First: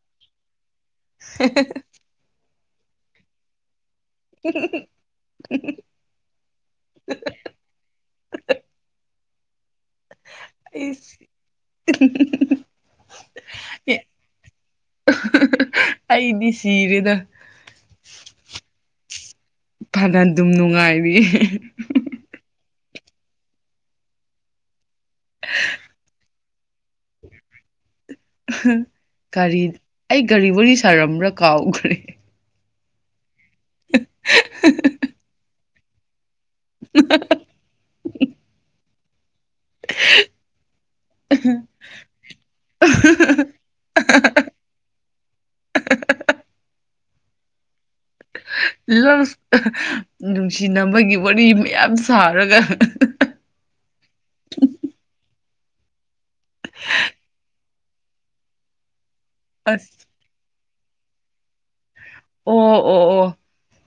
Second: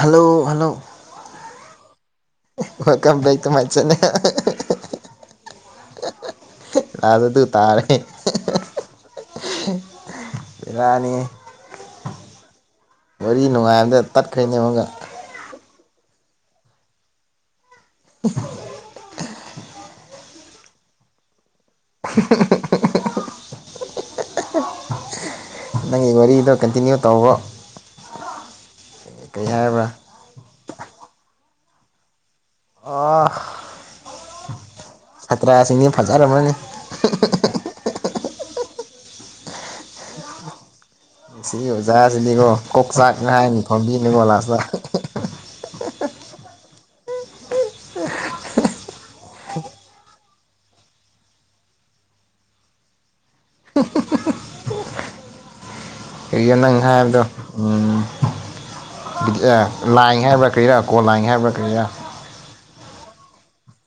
Hello hello [inaudible] ꯋꯦꯜꯀꯝꯕꯦꯛꯇꯨ ꯍꯥꯏ ꯆꯠꯅꯦ [inaudible] ꯂꯥꯖꯗꯨ ꯇꯥꯔꯦ [inaudible] ꯕꯦꯔꯥꯅꯤ [inaudible] ꯋꯥꯔꯤ ꯅꯨꯡꯉꯥꯏꯝꯗ ꯇꯠꯈ꯭ꯔꯩꯅꯦ ꯑꯃꯨꯛꯀ ꯑꯩꯗꯤ ꯁꯤꯔꯦꯗ [inaudible] ꯐꯅ ꯗꯨꯝ ꯅꯨꯡꯉꯥꯏꯔꯤ [inaudible] [inaudible] ꯅꯪꯒꯤ ꯋꯥꯔꯤꯗꯣ ꯀꯟꯇꯤꯅ꯭ꯌꯨ ꯇꯧꯋꫭ ꯑꯍ ꯒꯥꯔꯤ ꯑꯩ ꯒꯥꯔꯤ ꯋꯥꯔꯤ ꯁꯥꯔꯝꯕ꯭ꯔ ꯀꯥꯎꯈ꯭ꯔꯦ ꯑ꯫ [unintelligible] ꯁꯥꯇ꯭ꯔꯥꯁꯤꯡꯅ ꯐꯖꯔꯝꯃꯅꯤ꯫ [unintelligible] ꯁꯤ ꯑꯣꯖꯥꯁꯤꯅꯤꯀꯣ ꯀꯣꯛꯆꯥꯛꯅꯤ ꯍꯥꯏꯅꯤ ꯐꯝꯕꯤꯅꯤꯀꯣ ꯂꯥꯁꯇ꯫ [unintelligible] ꯅꯨꯡꯁꯤꯅꯕꯒꯤ ꯋꯥꯔꯤ ꯃꯌꯥꯝ ꯁꯥꯔꯒ꯫ ꯀꯩꯅꯣ ꯅꯪꯅꯥ ꯍꯥꯏꯕꯗꯣ꯫ ꯎꯝ꯫ ꯑꯁ ꯂꯥꯏ ꯍꯥꯏꯕ꯭ꯔꯥ ꯀꯩꯔꯥ꯫ ꯀꯣꯂꯥꯏ ꯍꯥꯏꯕ꯫ ꯀꯌꯥ꯫ ꯑꯣ ꯑꯣ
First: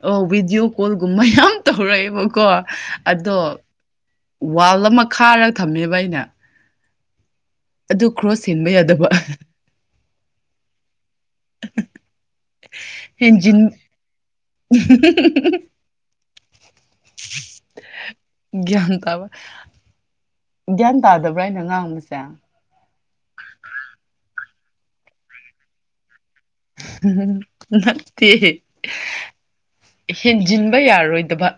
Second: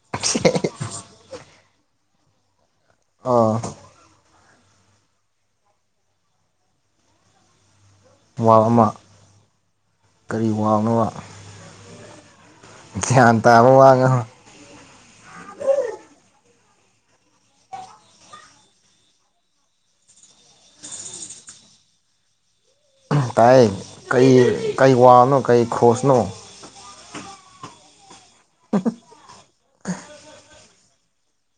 ꯑꯣ꯫ ꯑ ꯚꯗꯤꯌꯑꯣ ꯀꯣꯜꯒꯨꯝꯍꯩ꯫ ꯌꯥꯝ ꯇꯧꯔꯛꯑꯦꯕꯀꯣ ꯑꯗꯣ ꯑꯣ ꯋꯥꯜ ꯑꯃ ꯈꯥꯔꯒ ꯊꯝꯃꯦꯕ ꯑꯩꯅ꯫ ꯑꯗꯨ ꯀ꯭ꯔꯣꯁ ꯍꯦꯟꯕ ꯌꯥꯗꯕ꯫ ꯑꯩ ꯋꯥꯡꯅꯕ꯫ [unintelligible] ꯒ꯭ꯌꯥꯟ ꯍꯦꯟꯖꯤꯟ ꯇꯥꯕ ꯋꯥ [unintelligible] ꯒ꯭ꯌꯥꯟ ꯇꯥꯕ ꯒ꯭ꯌꯥꯟ ꯇꯥꯗꯕ꯭ꯔꯥ ꯑꯩꯅꯥ ꯉꯥꯡꯕꯁꯦ꯫ ꯇꯥꯏ ꯀꯩ ꯀꯩ ꯋꯥꯅꯣ ꯀꯩ ꯈꯣꯁꯅꯣ꯫ ꯎꯝ ꯅꯠꯇꯦ ꯍꯦꯟꯖꯤꯟꯕ ꯌꯥꯔꯣꯏꯗꯕ꯫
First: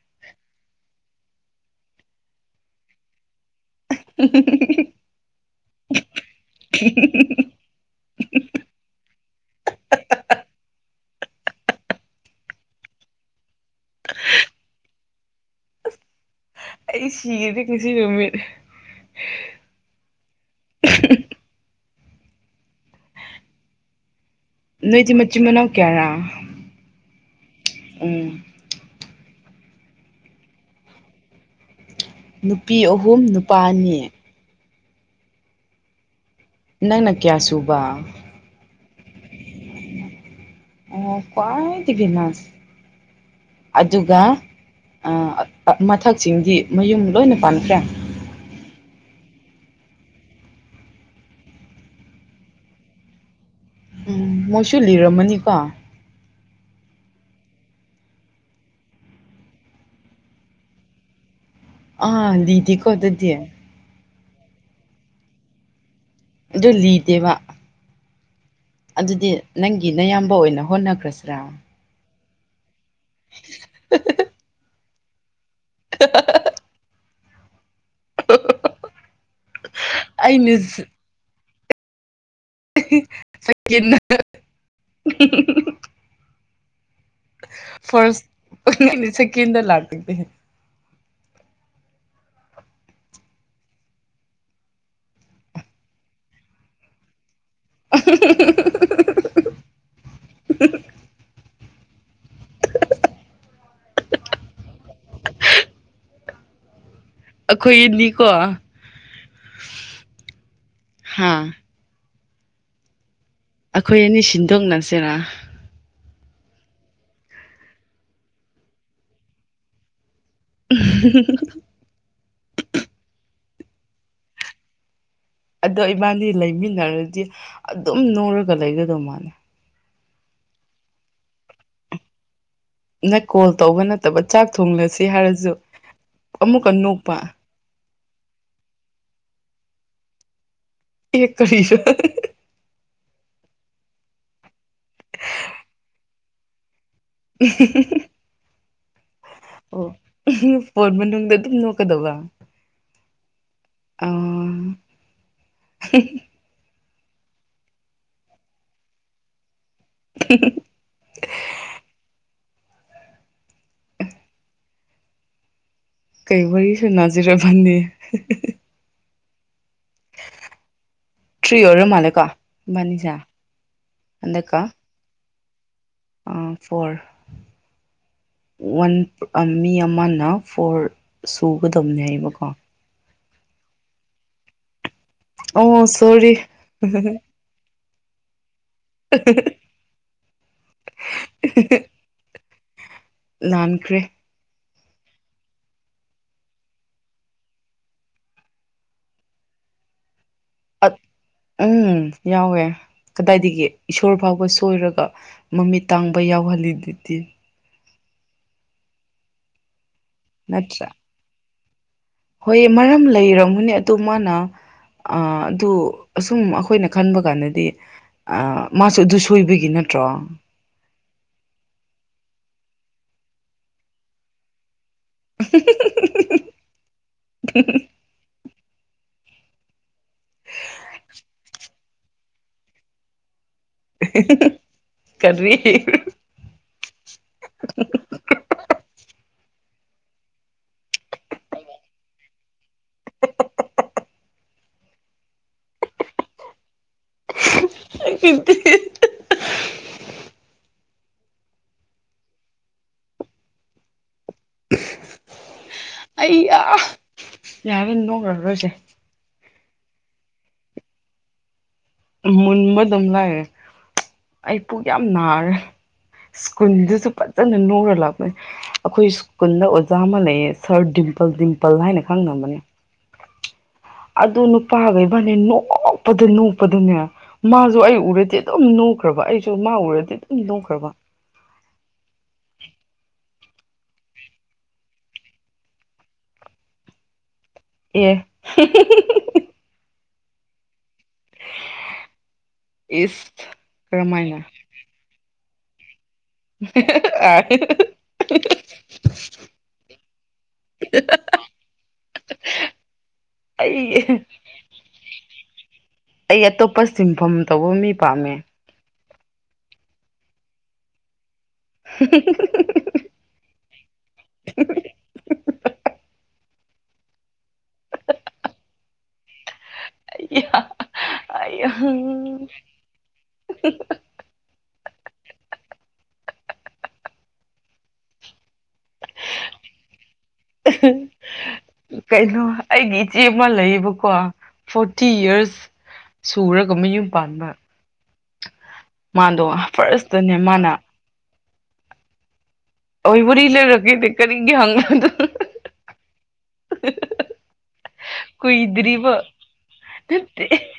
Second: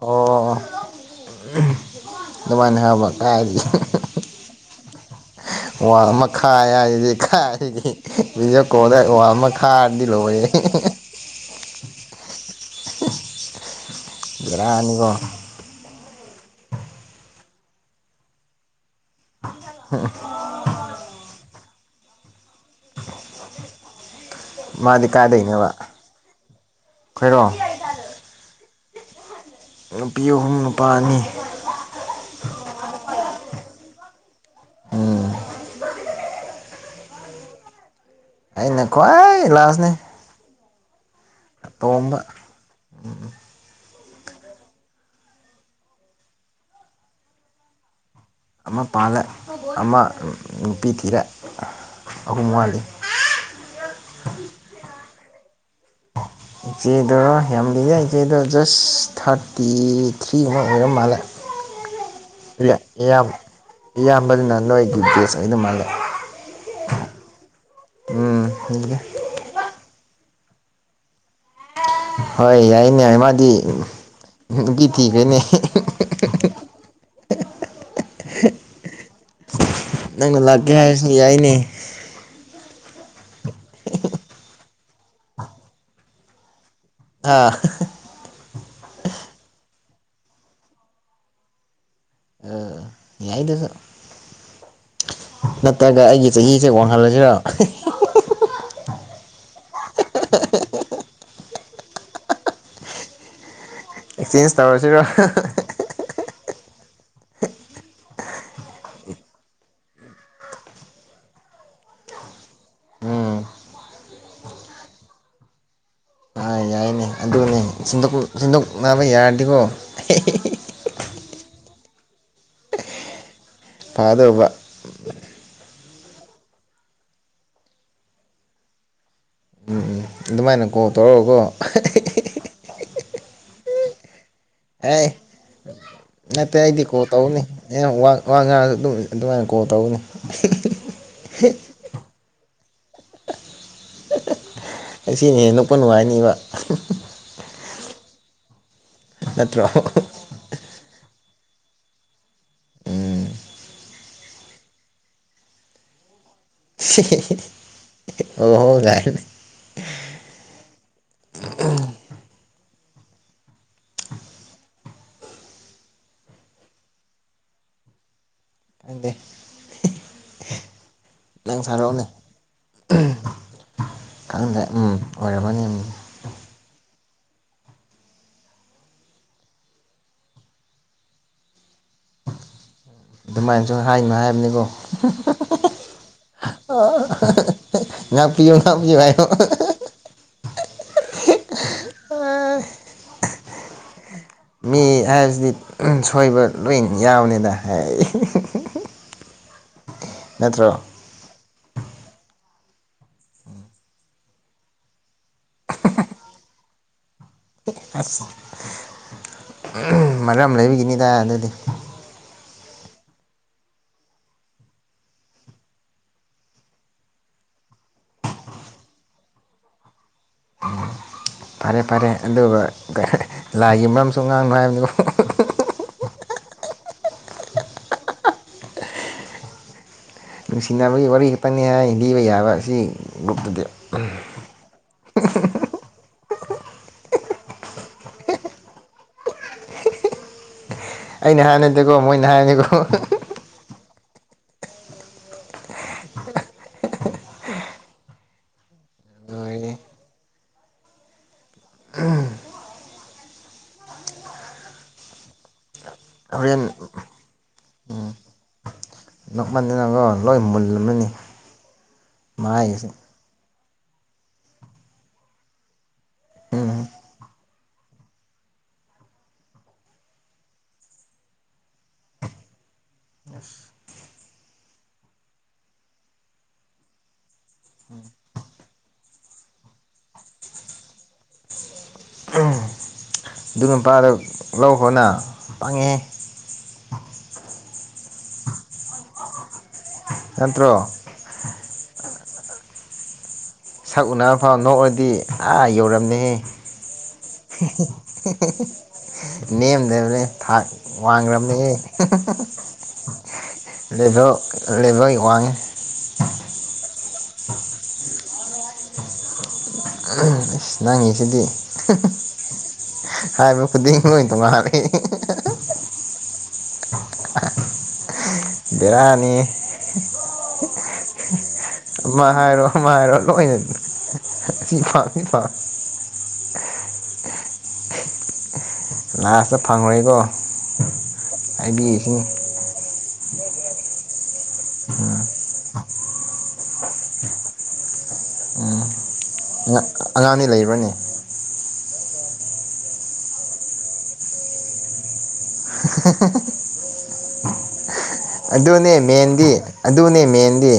ꯑꯣ ꯑꯗꯨꯃꯥꯏꯅ ꯍꯥꯏꯕ ꯀꯥꯏꯗꯩꯩ꯫ [unintelligible] ꯋꯥ ꯑꯃꯈꯥꯏ ꯍꯥꯏꯔꯗꯤ ꯈꯥꯏꯔꯤꯗꯤ ꯕꯤꯗꯤꯌꯣꯀꯣꯗ ꯋꯥ ꯑꯃ ꯈꯥꯔꯗꯤ ꯂꯣꯏꯔꯦ꯫ ꯕꯦꯔꯥꯅꯤꯀꯣ꯫ ꯑꯩ ꯁꯤꯈꯤꯗꯤ ꯉꯁꯤ ꯅꯨꯃꯤꯠ꯫ ꯃꯥꯗꯤ ꯅꯣꯏꯗꯤ ꯃꯆꯤ ꯃꯅꯥꯎ ꯀꯥꯏꯗꯩꯅꯦꯕ ꯀꯦꯌꯥꯔꯥ ꯑꯩꯈꯣꯏꯔꯣ ꯎꯝ꯫ ꯅꯨꯄꯤ ꯑꯍꯨꯝ ꯅꯨꯄꯥ ꯑꯅꯤ꯫ ꯅꯨꯄꯤ ꯑꯍꯨꯝ ꯅꯨꯄꯥ ꯑꯅꯤ꯫ ꯎꯝ ꯅꯪꯅ ꯀꯌꯥ ꯁꯨꯕ꯫ ꯑꯩꯅꯥ ꯈꯋ꯭ꯥꯏ꯫ ꯂꯥꯁꯅꯦ ꯑꯣ ꯈ꯭ꯋꯥꯏꯗꯒꯤ ꯑꯇꯣꯝꯕ꯫ ꯂꯥꯁ ꯑꯗꯨꯒ ꯃꯊꯛꯁꯤꯡꯗꯤ ꯃꯌꯨꯝ ꯂꯣꯏꯅ ꯄꯥꯟꯈ꯭ꯔꯦ꯫ ꯑꯃ ꯄꯥꯜꯂꯦ ꯑꯃ ꯅꯨꯄꯤ ꯊꯤꯔꯦ ꯑꯍꯨꯝ ꯋꯥꯠꯂꯤ꯫ ꯍ꯫ ꯎꯝ ꯃꯣꯏꯁꯨ [inaudible] ꯂꯤꯔꯝꯃꯅꯤꯀꯣ꯫ ꯏꯆꯦꯗꯣ ꯌꯥꯝꯂꯤꯌꯦ ꯏꯆꯦꯗꯣ ꯖꯁ ꯊꯥꯔꯇꯤ ꯊ꯭ꯔꯤ ꯑꯃ ꯑꯣꯏꯔ ꯃꯥꯜꯂꯦ ꯑꯥ ꯂꯤꯗꯤꯀꯣ ꯏꯌꯥꯝ ꯗꯨꯗꯤ ꯏꯌꯥꯝꯕꯗꯨꯅ ꯅꯣꯏꯒꯤ ꯕꯦꯁ ꯑꯣꯢꯒꯗꯨ ꯃꯥꯜꯂꯦ ꯑꯗꯨ ꯂꯤꯗꯦꯕ ꯑꯗꯨꯗꯤ [unintelligible] ꯅꯪꯒꯤ ꯅꯌꯥꯝꯕ ꯑꯣꯏꯅ ꯍꯣꯠꯅꯈ꯭ꯔꯁꯤꯔꯥ ꯍꯣꯏ ꯌꯥꯏꯌꯦ ꯌꯥꯢꯌꯦ ꯃꯥꯗꯤ ꯃꯨꯗꯨꯒꯤ ꯀꯤꯗꯦꯅꯦ [inaudible] [unintelligible] ꯅꯪꯅ ꯑꯩꯅ ꯂꯥꯛꯀꯦ ꯍꯥꯏꯔꯁꯨ ꯌꯥꯏꯅꯦ [unintelligible] ꯑꯥ ꯑꯩꯅ ꯁꯦꯀꯦꯟꯗ ꯂꯥꯛ ꯇꯗꯤ ꯌꯥꯏꯗꯨꯁꯨ ꯅꯠꯇ꯭ꯔꯒ ꯑꯩꯒꯤ ꯆꯍꯤꯁꯦ ꯋꯥꯡꯍꯜꯂꯁꯤꯔꯣ [unintelligible] [unintelligible] ꯑꯦꯁꯆꯦꯟꯁ ꯇꯧꯔꯁꯤꯔꯣ ꯑꯩꯈꯣꯏ ꯑꯅꯤꯀꯣ ꯍꯥ ꯎꯝ ꯑꯩꯈꯣꯏ ꯑꯅꯤ ꯁꯤꯟꯗꯣꯛꯅꯔꯁꯤꯔꯥ ꯑ ꯌꯥꯏꯅꯦ ꯑꯗꯨꯅꯦ ꯁꯤꯟꯗꯣꯛ ꯁꯤꯟꯗꯣꯛꯅꯕ ꯌꯥꯔꯗꯤꯀꯣ [unintelligible] ꯐꯥꯗꯧꯕ ꯑꯗꯣ ꯏꯕꯥꯅꯤ ꯂꯩꯃꯤꯟꯅꯔꯗꯤ ꯑꯗꯨꯝ ꯅꯣꯛꯔꯒ ꯂꯩꯒꯗꯧ ꯃꯥꯅꯦ ꯎꯝ ꯎꯝ ꯑꯗꯨꯃꯥꯏꯅ ꯀꯣꯜ ꯇꯧꯔꯒꯀꯣ ꯅꯠ ꯀꯣꯜ ꯇꯧꯕ ꯅꯠꯇꯕꯠ ꯍꯩ ꯅꯠꯇꯦ ꯑꯃꯨꯛꯀ ꯑꯩꯗꯤ ꯀꯣꯜ ꯅꯣꯛꯄ ꯇꯧꯅꯤ ꯅꯪ ꯋꯥ ꯋꯥ ꯉꯥꯡ ꯗꯨ ꯑꯗꯨꯃꯥꯏ ꯀꯣꯜ ꯇꯧꯒꯅꯤ ꯑꯦ ꯀꯔꯤꯁꯨ ꯑꯁꯤꯅꯦ ꯅꯣꯛꯄ ꯅꯨꯡꯉꯥꯏꯅꯤꯕ [unintelligible] ꯅꯠꯇ꯭ꯔꯣ ꯑꯣ ꯐꯣꯟ ꯃꯅꯨꯡꯗ ꯑꯗꯨꯝ ꯅꯣꯛꯀꯗꯧꯕ ꯎꯝ ꯑꯥ [unintelligible] [unintelligible] ꯀꯩ ꯋꯥꯔꯤ ꯁꯅꯥꯖꯤꯔ ꯈꯪꯗꯦ ꯈꯪꯗꯦ ꯊ꯭ꯔꯤ ꯅꯪ ꯑꯣꯏꯔ ꯁꯥꯔꯛꯑꯣꯅꯦ ꯃꯥꯂꯦ ꯀꯣ ꯏꯕꯅꯤꯁꯦ ꯍꯟꯗꯛ ꯈꯪꯗꯦ ꯎꯝ ꯑꯣꯏꯔꯝꯃꯅꯤ ꯎꯝ ꯑꯥ ꯐꯣꯔ ꯋꯥꯟ ꯃꯤ ꯑꯃꯅ ꯐꯣꯔ ꯁꯨꯒꯗꯕꯅꯦ ꯍꯥꯏꯕꯀꯣ ꯑꯗꯨꯃꯥꯏꯅ ꯍꯥꯏꯅꯣ ꯍꯥꯏꯕꯅꯤꯀꯣ ꯑꯣ ꯁꯣꯔꯤ ꯅꯪ ꯄꯕꯤꯌꯨ ꯍꯕꯤꯕꯥꯏꯌꯣ ꯂꯥꯟꯈ꯭ꯔꯦ ꯃꯤ ꯍꯥꯏꯕꯁꯤꯗꯤ ꯁꯣꯏꯕ ꯂꯣꯏ ꯌꯥꯎꯅꯤꯅ ꯍꯥꯏ ꯅꯠꯇ꯭ꯔꯥ ꯎꯝ ꯌꯥꯎꯋꯦ ꯀꯗꯥꯏꯗꯒꯤ ꯏꯁꯣꯔ ꯐꯥꯎꯕ ꯁꯣꯏꯔꯒ ꯃꯃꯤꯠ ꯇꯥꯡꯕ ꯌꯥꯎꯍꯜꯂꯤꯗꯨꯗꯤ ꯑꯁ ꯎꯝ ꯃꯔ ꯑꯃ ꯅꯠꯇ꯭ꯔꯥ ꯂꯩꯕꯤꯒꯤꯅꯤꯗꯥꯏ ꯑꯗꯨꯗꯤ ꯍꯣꯏ ꯃꯔꯝ ꯂꯩꯔꯝꯒꯅꯤ ꯑꯗꯨ ꯃꯥꯅ ꯑꯗꯨ ꯑꯁꯨꯝ ꯑꯩꯈꯣꯏꯅ ꯈꯟꯕ ꯀꯥꯟꯗꯗꯤ ꯃꯥꯁꯨ ꯑꯗꯨ ꯁꯣꯏꯕꯒꯤ ꯅꯠꯇ꯭ꯔꯣ ꯐꯔꯦ ꯐꯔꯦ ꯑꯗꯨꯒ ꯂꯥꯏꯒꯤ ꯃꯔꯝꯁꯨ ꯉꯥꯡꯅꯨ ꯍꯥꯏꯕꯗꯨ [unintelligible] [unintelligible] ꯅꯪ ꯁꯤꯅꯃꯒꯤ ꯋꯥꯔꯤꯈꯛꯇꯅꯤ ꯍꯥꯏ ꯄꯤꯕ ꯌꯥꯕ ꯁꯤ [unintelligible] ꯀꯔꯤ [unintelligible] ꯑꯩꯅ ꯍꯥꯟꯅꯗ‌ꯦꯀꯣ ꯃꯣꯏꯅ ꯍꯥꯏꯅꯤꯀꯣ [unintelligible] [unintelligible] ꯂꯣꯏꯔꯦꯍꯦ ꯑꯩ ꯍꯣꯔꯦꯟ ꯌꯥ ꯍꯦꯟ ꯅꯣꯡꯈꯔꯣꯏꯁꯦ ꯅ‌ꯣꯛꯃꯟꯗꯅꯥꯅꯪ ꯂꯣꯏ ꯃꯨꯜꯂꯝ ꯑꯃꯅꯤꯅꯤ ꯃꯨꯟꯕꯗꯨꯝ ꯂꯥꯏꯔꯤ ꯑꯩ ꯄꯨꯛ ꯌꯥꯝ ꯅꯥꯔꯦ ꯎꯝ ꯁ꯭ꯀꯨꯜꯗꯨꯁꯨ ꯐꯖꯅ ꯅꯔ ꯂꯥꯛꯄꯅꯤ ꯑꯩꯈꯣꯏ ꯁ꯭ꯀꯨꯜꯗ ꯑꯣꯖꯥ ꯑꯃ ꯂꯩꯌꯦ ꯁꯥꯔ ꯗꯤꯝꯄꯜ ꯗꯤꯝꯄꯜ ꯍꯥꯏꯅ ꯈꯪꯅꯕꯅꯦ ꯑꯗꯨ ꯅꯨꯄꯥꯒꯥꯕꯥꯅꯦ ꯅꯣꯛꯄꯗ ꯅꯣꯛꯄꯗꯅꯦ ꯃꯥꯁꯨ ꯑꯩ ꯎꯔꯗꯤ ꯑꯗꯨꯝ ꯅꯣꯛꯈ꯭ꯔꯕ ꯑꯩꯁꯨ ꯃꯥ ꯎꯔꯗꯤ ꯑꯗꯨꯝ ꯅꯣꯛꯈ꯭ꯔꯕ ꯑꯗꯨ ꯃꯄꯥꯗꯣ ꯂꯧꯈꯣꯅ ꯄꯪꯉꯦꯍꯦ ꯑꯦ [unintelligible] ꯅꯠꯇ꯭ꯔꯣ ꯏꯁ ꯁꯛ ꯎꯅꯕ ꯀꯔꯝꯍꯥꯏꯅ ꯐꯥꯎ ꯅꯣꯛꯑꯗꯤ ꯑꯥ ꯌꯧꯔꯝꯅꯦ ꯑꯦ ꯑꯩ ꯅꯦꯝꯗꯕꯅꯦ ꯊꯥꯛ ꯋꯥꯡꯈ꯭ꯔꯕꯅꯦ ꯂ‌ꯦꯕ‌ꯦꯜ ꯂꯕ‌ꯦꯜ ꯋꯥꯡꯉꯦ ꯑꯩ ꯑꯇꯣꯞꯄ ꯁꯤꯟꯐꯝ ꯇꯧꯕ ꯃꯤ ꯄꯥꯝꯃꯦ ꯑꯁ ꯅꯪꯉꯤꯁꯤꯗꯤ ꯍꯥꯏꯕ ꯈꯨꯗꯤ [unintelligible] ꯕꯦꯔꯥꯅꯤ [unintelligible] ꯃꯥ ꯍꯥꯏꯔꯣ ꯃꯥ ꯍꯥꯏꯔꯣ ꯂꯣꯏꯅ [unintelligible] ꯂꯥꯁꯇ ꯐꯪꯑꯣꯏꯀꯣ ꯍꯥꯏꯕꯤꯔꯤꯁꯤꯅꯤ ꯑꯩ ꯑꯃ ꯂꯩꯌꯦꯕꯀꯣ ꯐꯣꯔꯇꯤ ꯌꯤꯔꯁ ꯁꯨꯔꯒ ꯃꯌꯨꯝ ꯄꯥꯟꯕ ꯎꯝ ꯃꯥꯗꯣ ꯐꯥꯔꯁꯇꯥꯅꯦ ꯑꯉꯥꯡꯗꯤ ꯃꯥꯅ ꯂꯩꯕ꯭ꯔꯅꯦ ꯑꯣꯏ ꯋꯥꯔꯤ ꯂꯤꯔꯛꯒꯦꯅꯦ ꯀꯔꯤꯒꯦ ꯍꯪꯕ꯭ꯔꯥ ꯑꯗꯨ [unintelligible] [unintelligible] ꯑꯗꯨꯅꯦ ꯀꯨꯏꯗ꯭ꯔꯤꯕ ꯃꯦꯟꯗꯤ ꯑꯗꯨꯅꯦ ꯅꯠꯇꯦ ꯃꯦꯟꯗꯤ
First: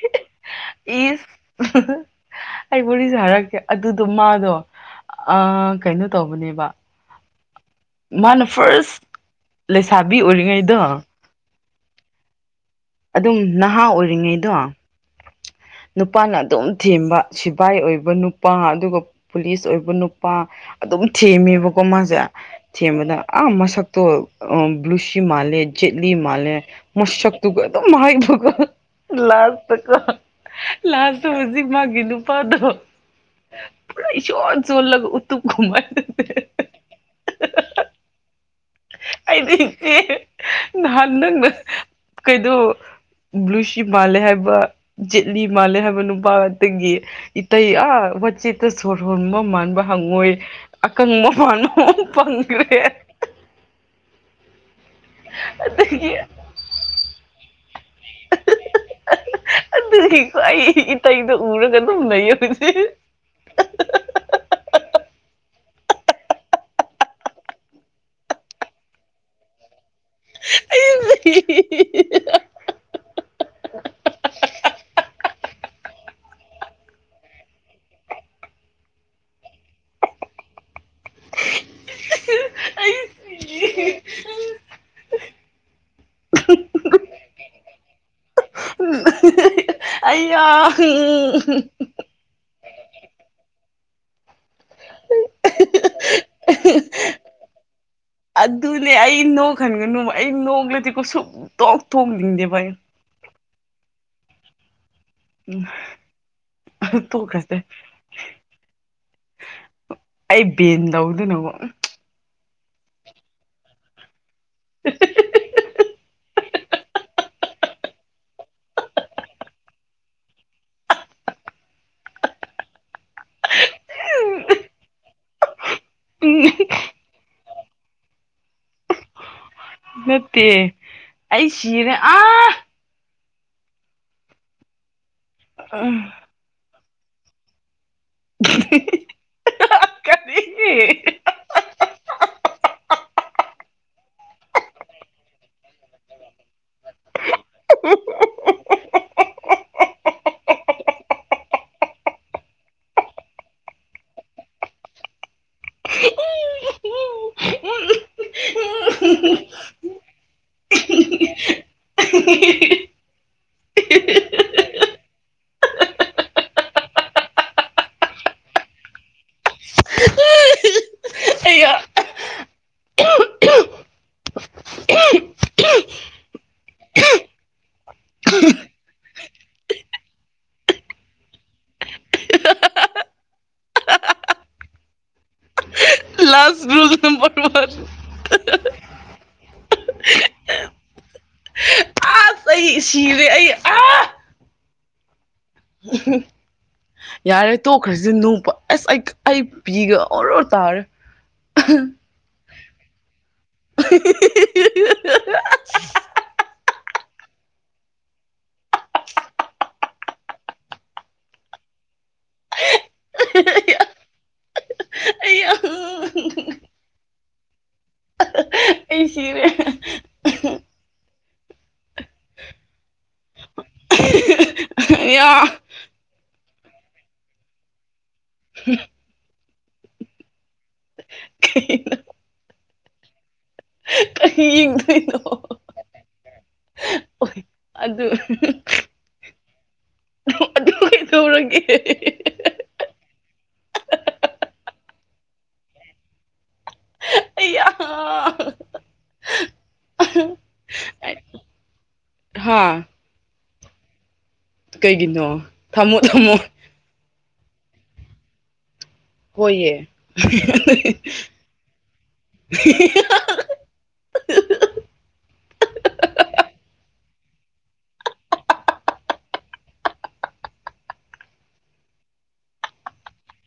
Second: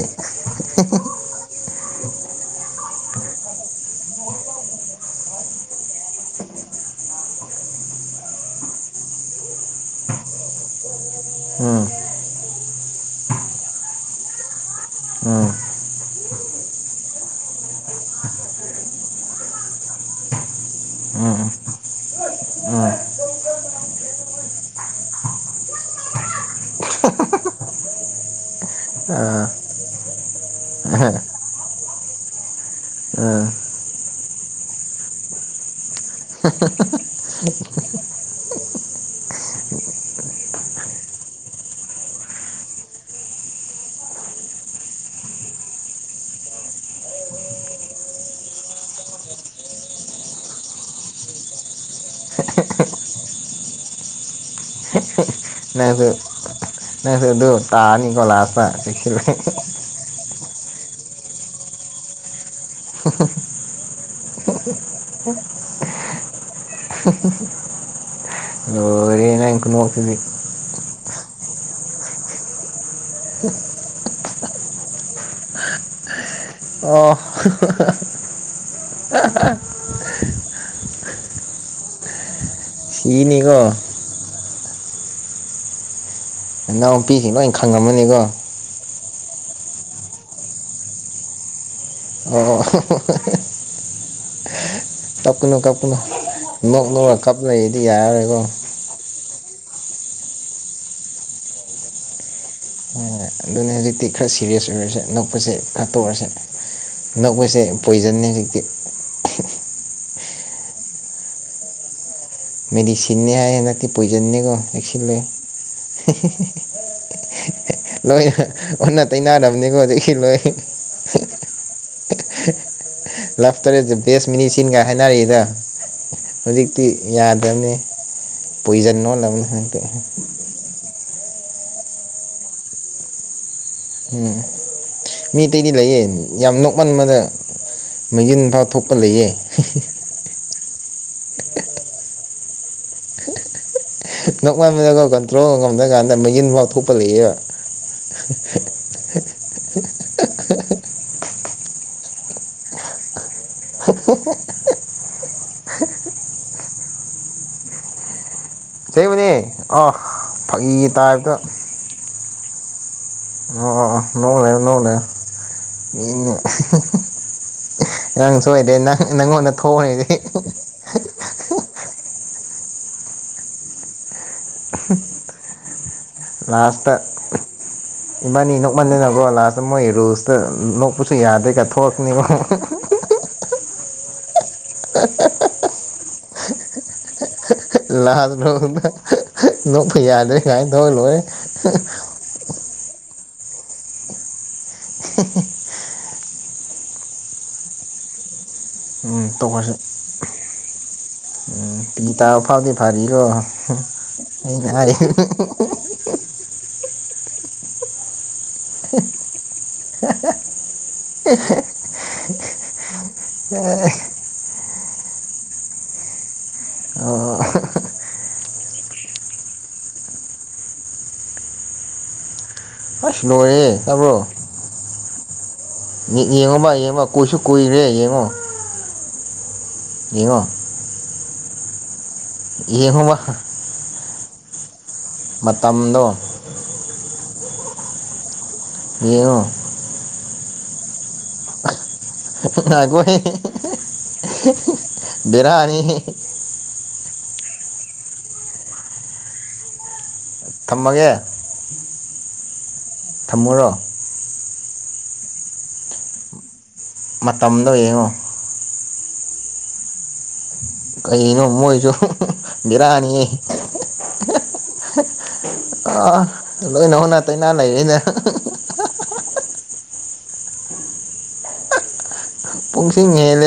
ꯏꯁ ꯑꯩ ꯋꯥꯔꯤꯁꯦ ꯍꯥꯏꯔꯛꯀꯦ ꯑꯗꯨꯗꯣ ꯃꯥꯗꯣ ꯑꯥ ꯀꯩꯅꯣ ꯇꯧꯕꯅꯦꯕ ꯃꯥꯅ ꯐꯥꯔꯁ ꯂꯩꯁꯥꯕꯤ ꯑꯣꯏꯔꯤꯉꯩꯗꯣ ꯎꯝ ꯑꯗꯨꯝ ꯅꯍꯥ ꯑꯣꯏꯔꯤꯉꯩꯗꯣ ꯎꯝ ꯅꯨꯄꯥꯅ ꯑꯗꯨꯝ ꯊꯦꯝꯕ ꯁꯤꯕꯥꯥꯏ ꯑꯣꯏꯕ ꯅꯨꯄꯥ ꯑꯗꯨꯒ ꯄꯨꯂꯤꯁ ꯑꯣꯏꯕ ꯅꯨꯄꯥ ꯑꯗꯨꯝ ꯎꯝ ꯊꯦꯝꯃꯦꯕꯀꯣ ꯃꯥꯁꯦ ꯎꯝ ꯊꯦꯝꯕꯗ ꯑꯥ ꯃꯁꯛꯇꯣ ꯕ꯭ꯂꯨꯁꯤ ꯃꯥꯜꯂꯦ ꯖꯦꯠꯂꯤ ꯃꯥꯜꯂꯦ ꯃꯁꯛꯇꯨꯒ ꯑꯗꯨꯝ ꯍꯥꯢꯕ ꯑꯥ ꯂꯥꯁꯇꯀꯣ ꯂꯥꯁꯇ ꯍꯧꯖꯤꯛ ꯃꯥꯒꯤ ꯅꯨꯄꯥꯗꯣ ꯎꯝ ꯄꯨꯔꯥ ꯏꯁꯣꯟ ꯆꯣꯜꯂꯒ ꯎꯇꯨꯞ ꯀꯨꯝꯃꯥꯏ ꯑꯩꯗꯤ ꯁꯤꯔꯦ ꯅꯍꯥꯟ ꯅꯪꯅ ꯀꯩꯅꯥ ꯕ꯭ꯂꯨꯁꯤ ꯃꯥꯜꯂꯦ ꯍꯥꯏꯕ ꯖꯦꯠꯂꯤ ꯃꯥꯜꯂꯦ ꯍꯥꯏꯕ ꯅꯨꯄꯥꯇꯒꯤ ꯏꯇꯩ ꯑꯥ ꯋꯥꯆꯦꯠꯇ ꯁꯣꯔ ꯍꯣꯟꯕ ꯃꯥꯟꯕ ꯍꯪꯉꯣꯏ ꯑꯀꯪꯕ ꯃꯥꯟꯕ ꯑꯃ ꯐꯪꯈ꯭ꯔꯦ ꯅꯪꯁꯨ ꯑꯗꯒꯤ ꯅꯪꯁꯨ ꯑꯗꯨ ꯇꯥꯅꯤꯀꯣ ꯂꯥꯥꯁꯇ ꯆꯦꯛꯁꯤꯜꯂꯨ ꯇꯩꯗꯣ ꯎꯔꯒ ꯑꯗꯨꯝ ꯂꯩ [unintelligible] ꯂꯣꯏꯔꯦ ꯅꯪ ꯈꯨꯅꯣꯛ ꯊꯨꯗꯤ [unintelligible] [unintelligible] ꯑꯣ ꯑꯩ ꯁꯤꯅꯤꯀꯣ ꯑꯩ ꯏꯅꯥꯎꯄꯤꯁꯤꯡ ꯂꯣꯏ ꯈꯪꯉꯝꯃꯅꯤꯀꯣ ꯑꯩ ꯌꯥꯝ [unintelligible] ꯑꯣ ꯀꯞꯀꯥꯅꯨ ꯀꯞꯀꯥꯅꯨ ꯅꯣꯛ ꯅꯣꯛꯉꯒ ꯀꯞ ꯂꯩ ꯑꯗꯨꯅꯦ ꯑꯩ ꯑꯩ ꯅꯣꯛ ꯍꯟꯒꯅꯨ ꯑꯩ ꯅꯣꯛꯂꯗꯤ ꯁꯨꯡꯇꯣꯛ ꯊꯣꯛ ꯅꯤꯡꯗꯦꯕ ꯑꯗꯨꯅꯦ ꯍꯧꯖꯤꯛꯇꯤ ꯈꯔ ꯁꯤꯔꯤꯌꯁ ꯑꯣꯏꯔꯁꯦ ꯅꯛꯄꯁꯦ ꯈꯥꯇꯣꯛꯑꯁꯦ ꯎꯝ ꯇꯣꯛꯈ꯭ꯔꯁꯦ ꯅꯛꯄꯁꯦ ꯄꯣꯏꯖꯟꯅꯦ ꯍꯤꯀꯦꯠ ꯑꯩ ꯕꯦꯟ ꯇꯧꯗꯅꯀꯣ ꯃꯦꯗꯤ ꯁꯤꯅꯦ ꯍꯥꯏꯅ ꯍꯥꯅꯥꯛꯇꯤ ꯄꯣꯏ ꯖꯟꯅꯤꯀꯣ ꯄꯩꯁꯦꯂꯦ ꯂꯣꯏꯅ ꯑꯣꯟꯅ ꯇꯩꯅꯥꯔꯕꯅꯤꯀꯣ ꯑꯗꯒꯤ ꯂꯣꯏ ꯂꯞꯇꯔꯦꯁ ꯕꯦꯁ ꯃꯤꯅꯤ ꯁꯤꯟꯒ ꯍꯥꯏꯅꯔꯤꯗꯣ ꯍꯧꯖꯤꯛꯇꯤ ꯌꯥꯗꯕꯅꯤ ꯄꯣꯏꯖꯟ ꯑꯣꯅꯕꯅꯤ ꯅꯇꯦ ꯑꯩ ꯁꯤꯔꯦ ꯑꯥ ꯎꯝ ꯃꯤꯇꯩꯗꯤ ꯂꯩꯌꯦ ꯌꯥꯝꯅꯣꯛ ꯃꯟꯕꯗ ꯃꯒꯤꯟ ꯊꯥ ꯊꯣꯛꯄ ꯂꯩꯌꯦ [unintelligible] ꯅꯣꯛꯉꯟꯥꯟꯕꯗꯀꯣ ꯀꯟꯇ꯭ꯔꯣꯜ ꯉꯝꯗ꯭ꯔ ꯀꯥꯟꯗ ꯅꯣꯏꯖꯤꯟ ꯋꯥꯑꯣ ꯊꯣꯀꯄꯥ ꯂꯩꯌꯦꯕꯥ ꯑꯥ ꯐꯥꯒꯤ ꯇꯥꯏꯞꯇꯥ ꯑꯣ ꯅꯣꯛ ꯂꯩꯔꯣ ꯅꯣꯀ ꯂꯩꯔꯣ ꯃꯤꯅꯨ ꯑꯉꯥꯡ ꯁꯣꯏꯗꯔꯦ ꯅꯡ ꯅꯥꯉꯣꯟꯗ ꯊꯣꯛꯑꯣꯏꯗꯤ ꯑꯩꯌꯥ ꯂꯥꯁꯇꯥ ꯏꯕꯥꯅꯤ ꯅꯣꯛꯃꯟꯗꯅꯕꯣ ꯂꯥꯁꯇꯥ ꯃꯣꯏ ꯔꯨꯁꯇ ꯅꯣꯛꯄꯁꯨ ꯌꯥꯗꯦꯒꯥ ꯊꯣꯛꯂꯥꯀꯛꯅꯤꯀꯦ [inaudible] ꯂꯥꯁ rule number one last road ꯅꯣꯛꯄ ꯌꯥꯗ꯭ꯔꯦ ꯀꯃꯥꯏꯅ ꯇꯧꯔ ꯂꯣꯏꯔꯦ ꯑꯁ ꯑꯩ ꯁꯤꯔꯦ ꯑꯩ ꯑꯥ [inaudible] ꯌꯥꯔꯦ ꯇꯣꯛꯈ꯭ꯔꯁꯤ ꯅꯨꯛꯄꯥ ꯑꯦꯁ ꯑꯩ ꯑꯩ ꯇꯣꯛꯈ꯭ꯔꯁꯤ ꯄꯤꯒ ꯑꯣꯔ‌ꯣ [unintelligible] ꯎꯝ ꯄꯤ ꯇꯥ ꯐꯥꯎꯗ ꯐꯔꯤꯛ [unintelligible] ꯑꯩꯌꯥ [inaudible] [unintelligible] ꯑꯦ [unintelligible] ꯑꯣ ꯑꯣ ꯑꯩ ꯁꯤꯔꯦ ꯑꯁꯂꯣꯑꯦ ꯇꯥꯕ꯭ꯔꯣ [unintelligible] ꯌꯦ ꯌꯦꯡꯉꯨꯕ ꯌꯦꯡꯉꯣ ꯀꯨꯏꯁꯨ ꯀꯨꯏꯔꯦ ꯌꯦꯡꯉꯣ [inaudible] ꯌꯦꯉꯣ [unintelligible] ꯌꯦꯡꯉꯣꯕꯥ ꯀꯩꯍꯤꯟ [unintelligible] ꯃꯇꯝꯗꯣ ꯫ ꯑꯗꯨ ꯫ ꯌꯦꯉꯨ꯫ ꯇꯧꯔꯒꯦ꯫ ꯑꯒꯣꯏ ꯕꯤꯔꯥꯅꯤ꯫ ꯑꯌꯥ ꯊꯝꯃꯒꯦ꯫ ꯍꯥ ꯊꯝꯃꯣ ꯔꯣ ꯀꯩꯒꯤꯅꯣ ꯊꯝꯃꯣ ꯊꯝꯃꯣ꯫ ꯃꯇꯝꯗꯣ ꯌꯦꯡꯉꯣ꯫ ꯑꯩꯈꯣꯏꯌꯦ꯫ ꯀꯩꯅꯣ ꯃꯣꯏꯁꯨ ꯕꯦꯔꯥꯌꯤ꯫ ꯑ ꯂꯣꯏꯅ ꯍꯟꯅ ꯇꯣꯏꯅꯥ ꯂꯩꯔꯤꯅꯦ꯫ ꯄꯨꯡꯁꯤ ꯍꯦꯜ꯫